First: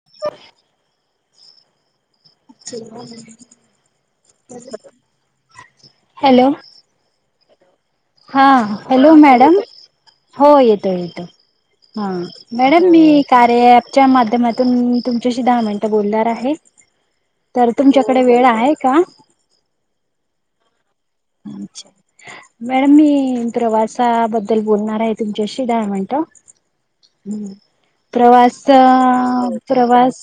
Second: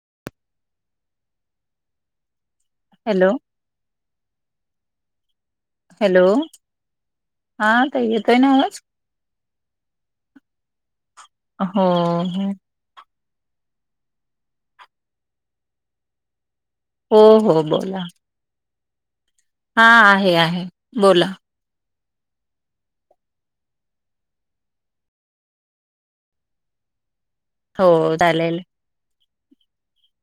[unintelligible] Hello [unintelligible] hello. हा ताई येतोय हा ना आवाज हॅलो मॅडम. हो येतो येतो हो हा मॅडम मी कार्या अँपच्या माध्यमातून तुमच्याशी दहा मिनटं बोलणार आहे. हो हो हो तर बोला तुमच्याकडे वेळ आहे का. हा आहे आहे बोला. अच्छा मॅडम मी प्रवासाबद्दल बोलणार आहे तुमच्याशी दहा मिनिटं. ह हो चालेल प्रवास प्रवास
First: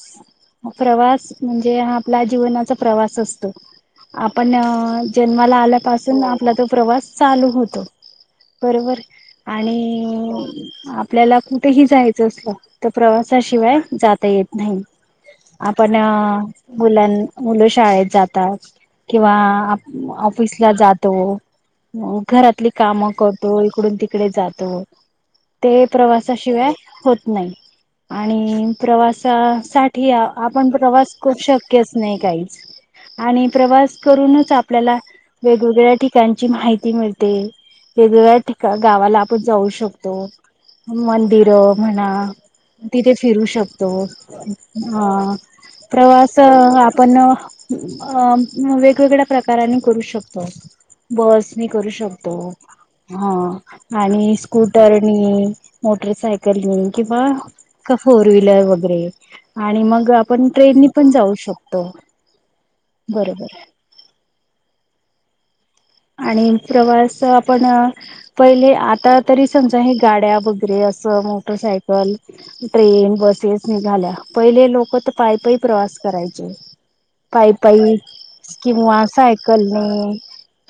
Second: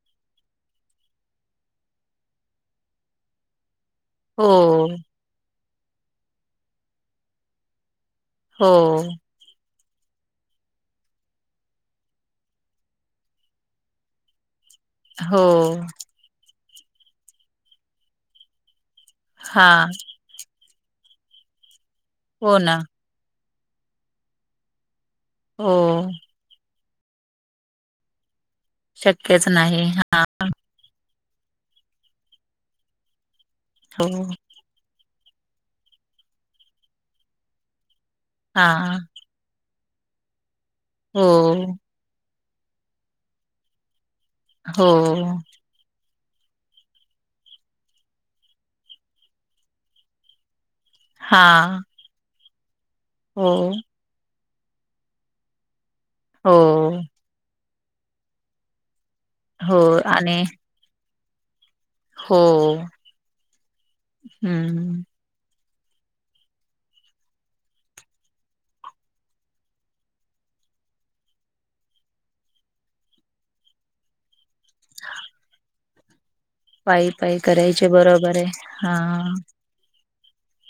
प्रवास म्हणजे हा आपला जीवनाचा प्रवास असतो. हो आपण जन्माला आल्यापासून आपला तो प्रवास चालू होतो. हो. बरोबर आणि आपल्याला कुठेही जायचं असलं तर, प्रवासाशिवाय जाता येत नाही हो आपण मुलां मुलं शाळेत जातात. किंवा हा ऑफिसला जातो हो घरातली ना काम करतो. तो इकडून तिकडे जातो हो ते प्रवासाशिवाय होत नाही. आणि शक्यच नाही हा प्रवासासाठी आपण प्रवास खूप शक्यच नाही काहीच आणि प्रवास हो करूनच आपल्याला वेगवेगळ्या ठिकाणची माहिती मिळते. वेगवेगळ्या हा ठिकाण गावाला आपण जाऊ शकतो. हो मंदिर म्हणा तिथे फिरू शकतो. हो हा प्रवास आपण वेगवेगळ्या प्रकारने करू शकतो. हा बस नी करू शकतो. हा हो आणि स्कूटरनी मोटरसायकलनी हो किंवा का फोर व्हीलर वगैरे हो आणि मग आणि आपण ट्रेननी पण जाऊ शकतो. हो बरोबर हम्म आणि प्रवास आपण पहिले आता तरी समजा हे गाड्या वगैरे मोटरसायकल ट्रेन बसेस निघाल्या पहिले लोक तर पाय पायी प्रवास करायचे पायी पायी पाय करायचे पायी बरोबर आहे हा किंवा सायकलने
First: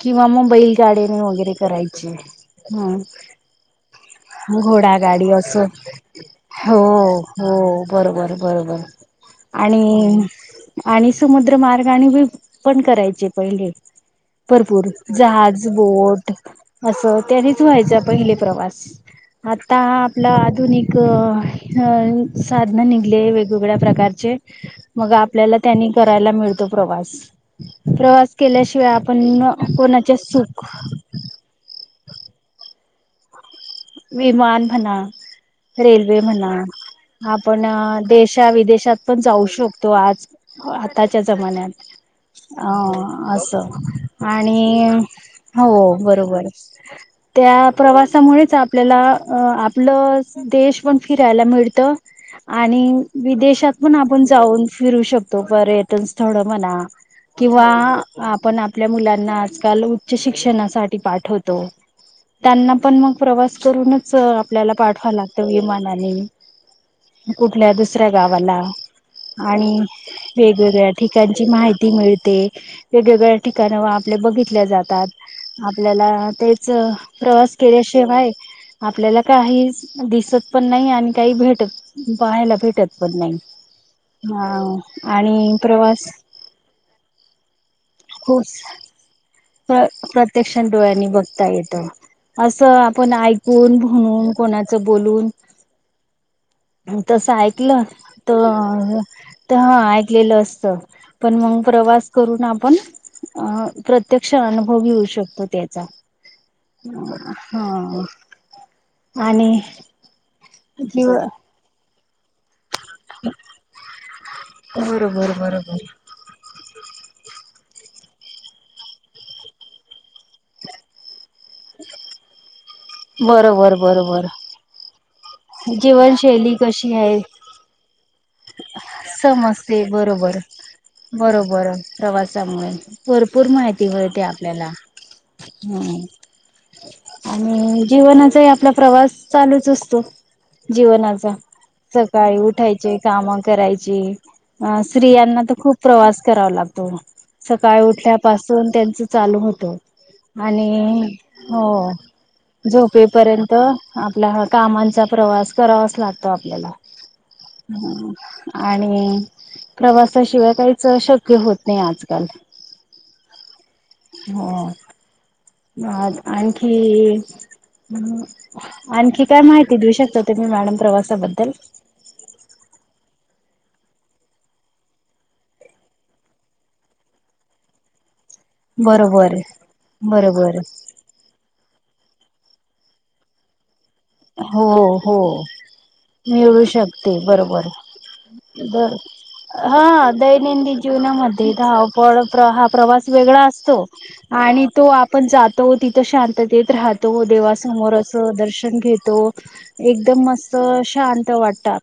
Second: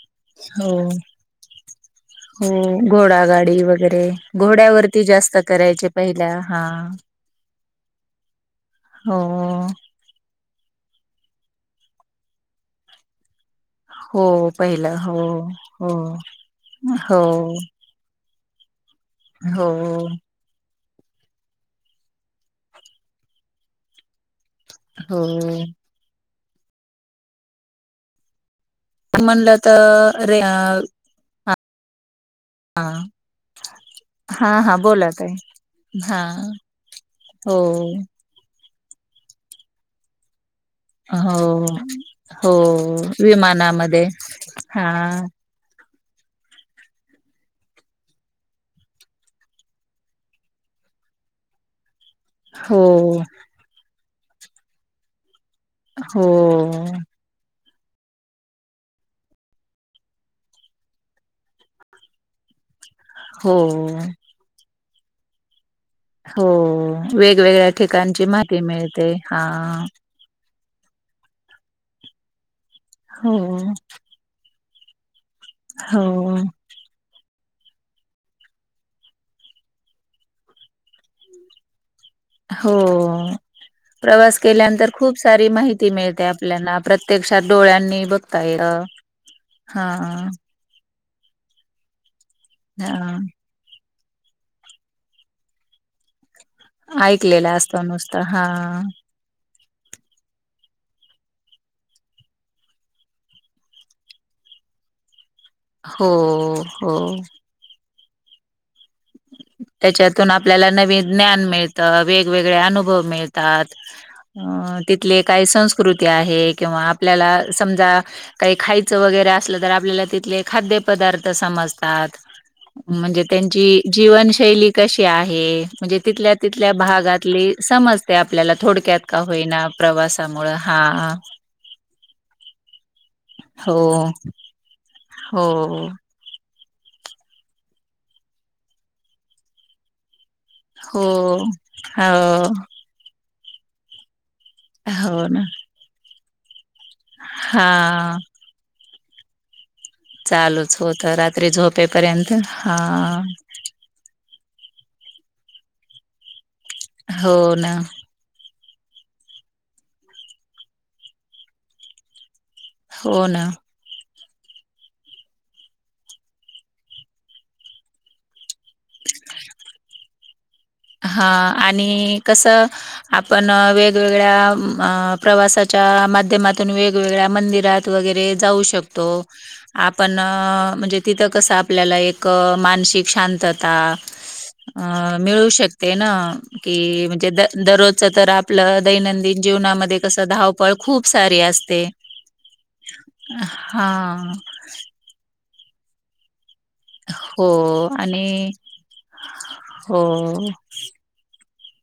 किंवा मुंबई हो गाडीने वगैरे करायचे हो घोडागाडी वगैरे हम्म घोडा घोड्यावरती गाडी जास्त अस करायचे पहिल्या हा हो हो बरोबर बरोबर हो आणि आणि समुद्र मार्ग आणि पण करायचे पहिले, हो भर पूर पहिलं हो जहाज हो बोट अस हो त्यानीच व्हायच पहिले प्रवास हो आता हा आपला आधुनिक पद्धतीने एक अ साधन निघले वेगवेगळ्या प्रकारचे मग हो आपल्याला त्यांनी करायला मिळतो प्रवास प्रवास केल्या शिवाय शीवाय आपण म्हणलं कोणाचे तर रे अ सुख हा हा विमान हा म्हणा बोला ताई हा रेल्वे म्हणा हो आपण देशा विदेशात पण जाऊ शकतो आज आताच्या हो जमान्यात हो अ असं विमानामध्ये हा आणि हो बरोबर त्या प्रवासामुळेच आपल्याला आपलं देश पण फिरायला मिळतं हो आणि विदेशात पण आपण जाऊन फिरू शकतो त पर्यटन हो स्थळ म्हणा कि वा आपण आपल्या मुलांना आजकाल उच्च शिक्षणासाठी पाठवतो त्यांना पण मग प्रवास हो करूनच आपल्याला पाठवा लागतो विमान हो वेगवेगळ्या कुठल्या दुसऱ्या ठिकाणची माहिती गावाला मिळते हा आणि वेगवेगळ्या ठिकाणची माहिती मिळते वेगवेगळ्या हो ठिकाण आपल्या बघितल्या जातात आपल्याला हो तेच प्रवास केल्याशिवाय आपल्याला काहीच दिसत पण नाही आणि काही भेटत पाहायला भेटत पण हो नाही प्रवास हा केल्यानंतर खूप सारी आणि माहिती प्रवास मिळते आपल्याला प्रत्यक्षात डोळ्यांनी बघता येत हा प्रत्यक्ष डोळ्यांनी बघता येत असं आपण हा ऐकून म्हणून कोणाचं बोलून तसं ऐकलेला असतो ऐकलं नुसतं हा त तर हा ऐकलेलं असत पण मग प्रवास करून आपण प्रत प्रत्यक्ष अनुभव घेऊ शकतो त्याचा हो हो हा आणि त्याच्यातून आपल्याला नवीन किंवा ज्ञान मिळतं वेगळे अनुभव मिळतात तिथले बरोबर काही बरोबर संस्कृती आहे किंवा आपल्याला समजा काही खायचं वगैरे असलं तर आपल्याला तिथले खाद्य पदार्थ समजतात म्हणजे बरोबर त्यांची बरोबर जीवनशैली कशी आहे हे म्हणजे तिथल्या जीवनशैली तिथल्या कशी आहे भागातली समज ते आपल्याला थोडक्यात का होईना समजते बरोबर प्रवासामुळे हा बरोबर प्रवासामुळे भरपूर हो माहिती मिळते आपल्याला हम्म हो आणि जीवनाचाही आपला प्रवास चालूच असतो हो जीवनाचा सकाळी हो उठायचे कामं करायची हो ना स्त्रियांना तर खूप प्रवास करावा लागतो सकाळी उठल्या हा पासून त्यांच चालू होतो चालूच आणि होत रात्री हो झोपेपर्यंत हा झोपे पर्यंत आपल कामांचा प्रवास करावाच लागतो आपल्याला हो ना आणि प्रवासाशिवाय काहीच शक्य होत नाही आजकाल हो ना. हो आणखी.. ह आणखी काय माहिती देऊ शकता तुम्ही मॅडम? हा प्रवासाबद्दल आणि कस.. आपण वेगवेगळ्या अं प्रवासाच्या माध्यमातून वेगवेगळ्या मंदिरात वगैरे.. जाऊ शकतो. बरोबर आपण बरोबर म्हणजे, तिथं कस आपल्याला एक मानसिक शांतता, हो हो अं मिळू शक ते नं मिळू की शकते म्हणजे द बरोबर दररोजच तर आपलं बर दैनंदिन जीवनामध्ये हा कसं धावपळ दैनंदिन खूप सारी जीवनामध्ये असते. धावपळ हा प्रवास वेगळा असतो हां. आणि तो आपण जात तो तिथं शांततेत राहतो, हो देवासमोर असं आणि दर्शन घेत तो हो. एकदम मस्त शांत वाटतात.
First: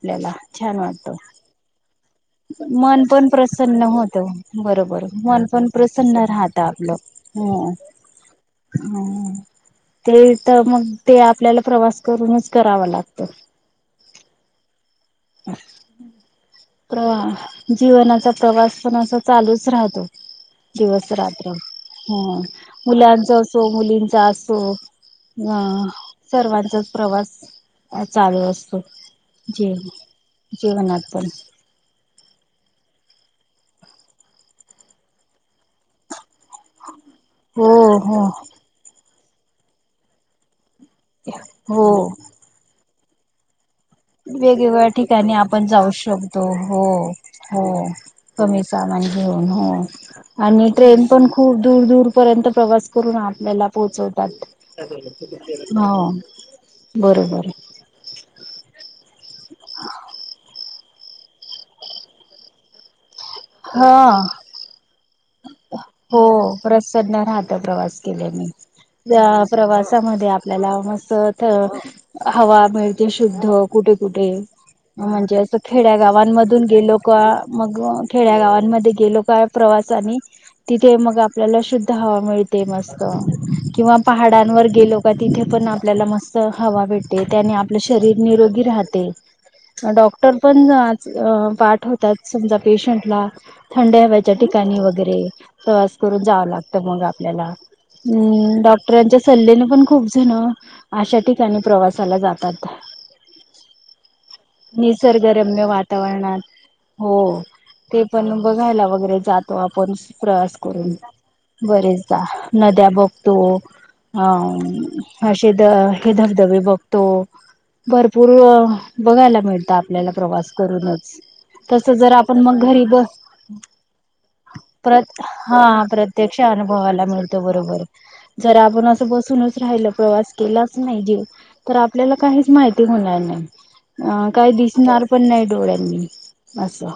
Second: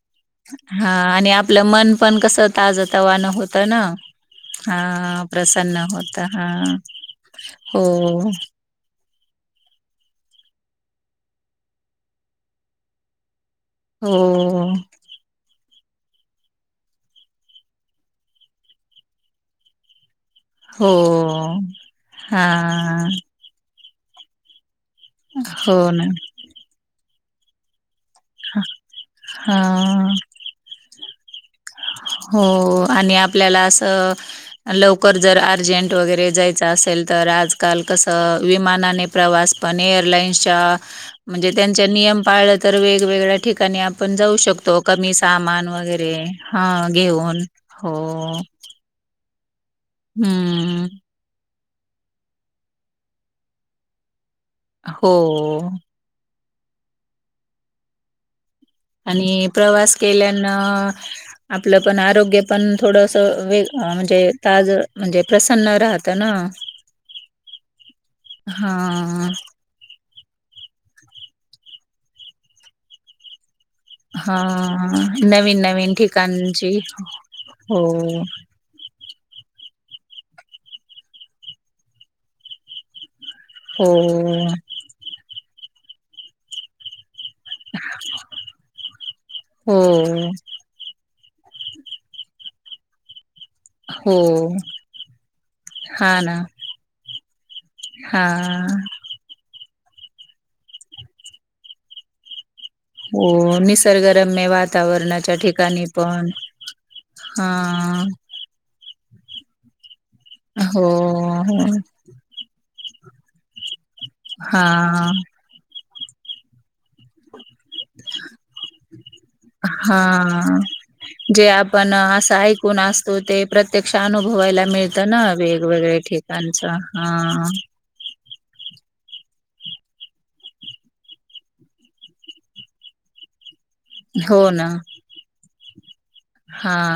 हां आणि आपलं मन मन कसं मन ताजतवान पण होतं ना, प्रसन्न होत बरोबर हां मन पण प्रसन्न होत राहत हां. हो.. रिकामा ऑडिओ ते तर मग ते आपल्याला प्रवास करूनच करावा लागतं. हो. प्रवाह जीवनाचा प्रवास पण असा चालूच राहतो. हो दिवस रात्र हं हा मुलांचा असो. मुलींचा असो, हो हं ना सर्वांचाच प्रवास चालू असतो. हा जेव जीवनात पण. हो आणि आपल्याला असं, लवकर जर अर्जंट वगैरे जायचं असेल तर हो आजकाल हो कसं, विमानाने प्रवास पण एअरलाईन्सच्या म्हणजे त्यांचे हो नियम पाळलं तर वेगवेगळ्या ठिकाणी आप वेगवेगळ्या ठिकाणी आपण जाऊ शकतो. हा हो घेऊन हो हो कमी सामान हो ना आणि हम्म ट्रेन पण खूप दूर दूर पर्यंत प्रवास करून आपल्याला पोहोचवतात, हो हो. बरोबर. आणि प्रवास केल्यानं आपलं पण आरोग्य पण थोडंस अं हे हा म्हणजे ताज म्हणजे प्रसन्न राहत हो ना प्रसन्न राहतं प्रवास केल्याने. हा या प्रवासामध्ये आपल्याला मस्त थ हवा मिळते शुद्ध. कुठे कुठे हा म्हणजे असं नवीन नवीन खेड्यागावांमधून ठिकाणची गेलो का मग हो खेड्यागावां मध्ये गेलो काय प्रवास आणि तिथे मग आपल्याला शुद्ध हवा मिळते मस्त. हो किंवा पहाडांवर गेलो का तिथे पण आपल्याला मस्त हवा भेट ते त्यांनी आपलं शरीर निरोगी राहते हो डॉक्टर पण अं पाठवतात समजा पेशंटला थंड हो हव्याच्या ठिकाणी होत रे प्रवास हा करून ना जावं लागतं मग आपल्याला. हा हं डॉक्टरांच्या सल्ल्याने पण खूप जण अशा ठिकाणी प्रवासाला जातात. हो निसर्गरम्य वातावरणाच्या निसर्गरम्य ठिकाणी पण... वातावरणात हो हा ते पण बघायला वगैरे जातो आपण. प्रवास हो करून, हो बरेचदा नद्या बघतो हा हं अशी तर ते धबधबे बघतो. भरपूर बघायला मिळतं आपल्याला प्रवास हा करूनच तसं जर आपण मग कोण असतो ते प्रत्यक्ष अनुभव प्रत हा प्रत्यक्ष ठिकाणच अनुभवाला हा मिळतो बरोबर. जर आपण असं बसूनच राहिलो, प्रवास केलाच नाही जी तर आपल्याला काहीच माहिती होणार नाही. अ हो काही ना दिसणार पण नाही डोळ्यांनी हा असं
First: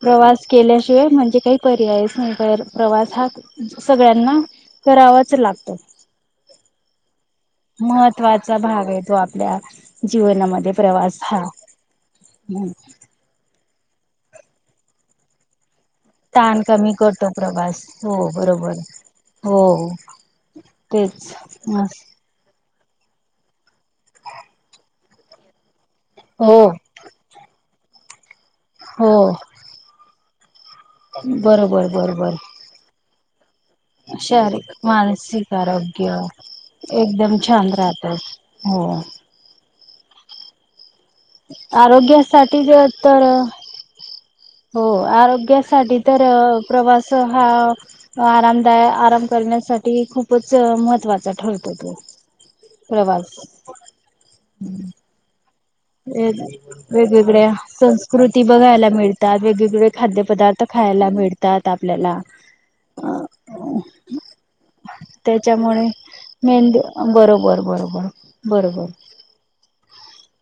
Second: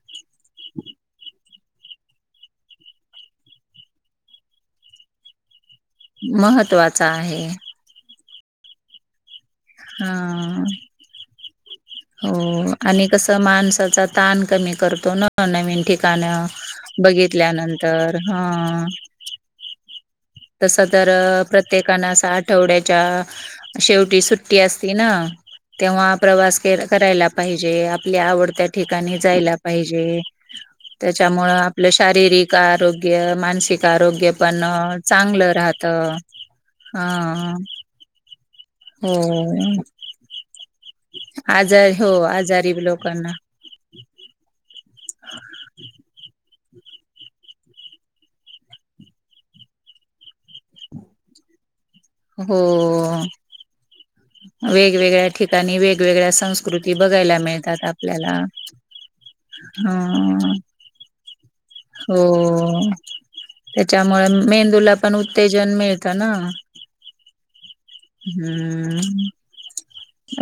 प्रवास केल्याशि ते म्हणजे काही.. पर्यायच नाहीतर, प्रवास हा सगळ्यांना करावाच लागतो. महत्त्वाचा आहे. महत्त्वाचा भाग आहे तो आपल्या, हा जीवनामध्ये प्रवास हा... हम्म. हो आणि कस माणसाचा ताण कमी करतो ना नवीन ठिकाणी.. ताण कमी न करतो प्रवास हो बघितल्यानंतर ह... बरोबर हो तस तर तेच मस् प्रत्येकाना अस आठवड्या शेवटी सुट्टी असती ना तेव्हा हो प्रवास करायला पाहिजे जे आपल्या आवडत्या हो ठिकाणी जायला पाहिजे.. त्याच्यामुळ बरोबर आपलं बरोबर शारीरिक आरोग्य मानसिक आरोग्य पण शारीरिक मानसिक चांगलं राहत. आरोग्य हा एकदम छान राहतात.. हो... आजार हो आरोग्यासाठी आजारी ज तर... लोकांना हो आरोग्यासाठी तर.. प्रवास हा आरामदाय आराम करण्यासाठी खूपच महत्त्वाचा ठरतो तो... हो प्रवास वेगवेगळ्या ठिका.. व वेगवेगळ्या मिळतात आपल्याला संस्कृती बघायला मिळतात वेगवेगळे हा खाद्यपदार्थ... खायला मिळ... आपल्याला हो अ त्याच्यामुळे मेंदूला पण उत्तेजन त्याच्यामुळे... मिळतं ना मेंद बरोबर... बरोबर बरोबर हम्म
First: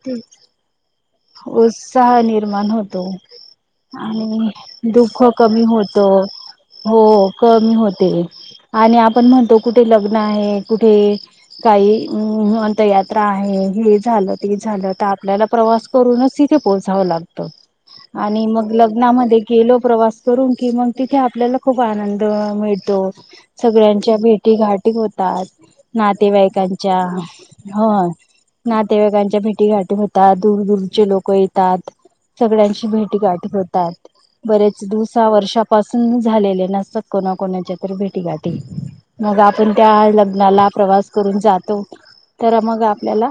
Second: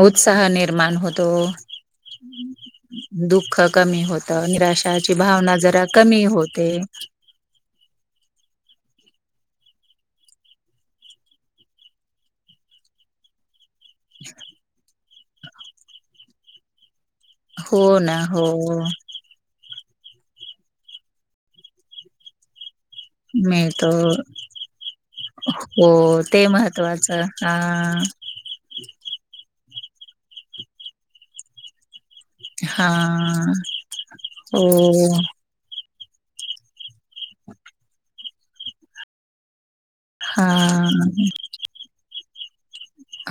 उत्साह निर्माण... होतो उत्साह निर्माण होतो दुःख कमी होत आणि निराशाची दुख भावना कमी जरा होतो... कमी होते हो कमी होते आणि आपण म्हणतो... कुठे लग्न आहे कुठे काही अंतयात्रा आहे... हे झालं ते झालं तर आपल्याला प्रवास करूनच तिथे पोहोचावं लागत... हो ना आणि हो मग लग्नामध्ये गेलो... प्रवास करून की मग तिथे आपल्याला खूप आनंद मिळत... तो मिळतो सगळ्यांच्या भेटी घाटी होतात हो ते नातेवाईकांच्या... महत्त्वाचं हा हो नातेवाईकांच्या भेटी गाठी होतात दूर दूरचे लोक येतात... सगळ्यांची हा भेटी गाठी होतात हो बरेच दिवसा वर्षापासून.... झालेले नसतात कोणा कोणाच्या तर भेटीगाठी मग... आपण त्या हा लग्नाला प्रवास करून जातो तर मग... आपल्याला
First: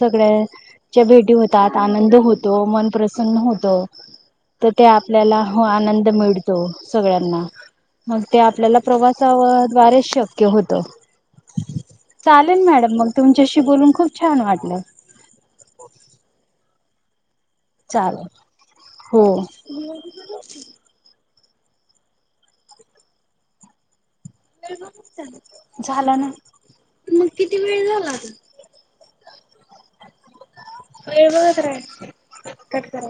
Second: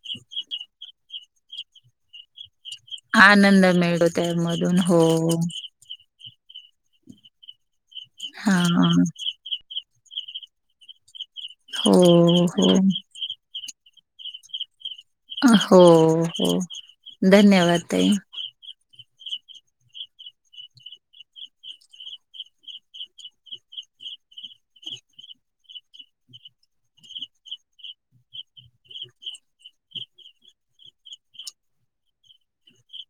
सगळ्याच्या भेटी होतात आनंद होत... तो मनप्रसन्न आनंद होत मिळतो तर त्यामधून ते हो आपल्याला आनंद मिळत.... सगळ्यांना मग ते हा आपल्याला प्रवासाद्वारेच शक्य होत... हो चालेल हो मॅडम मग तुमच्याशी बोलून खूप छान वाटलं... हो हो धन्यवाद ताई... चालेल हो.. झालं ना मग किती वेळ झाला आता... वळबसय कट करा..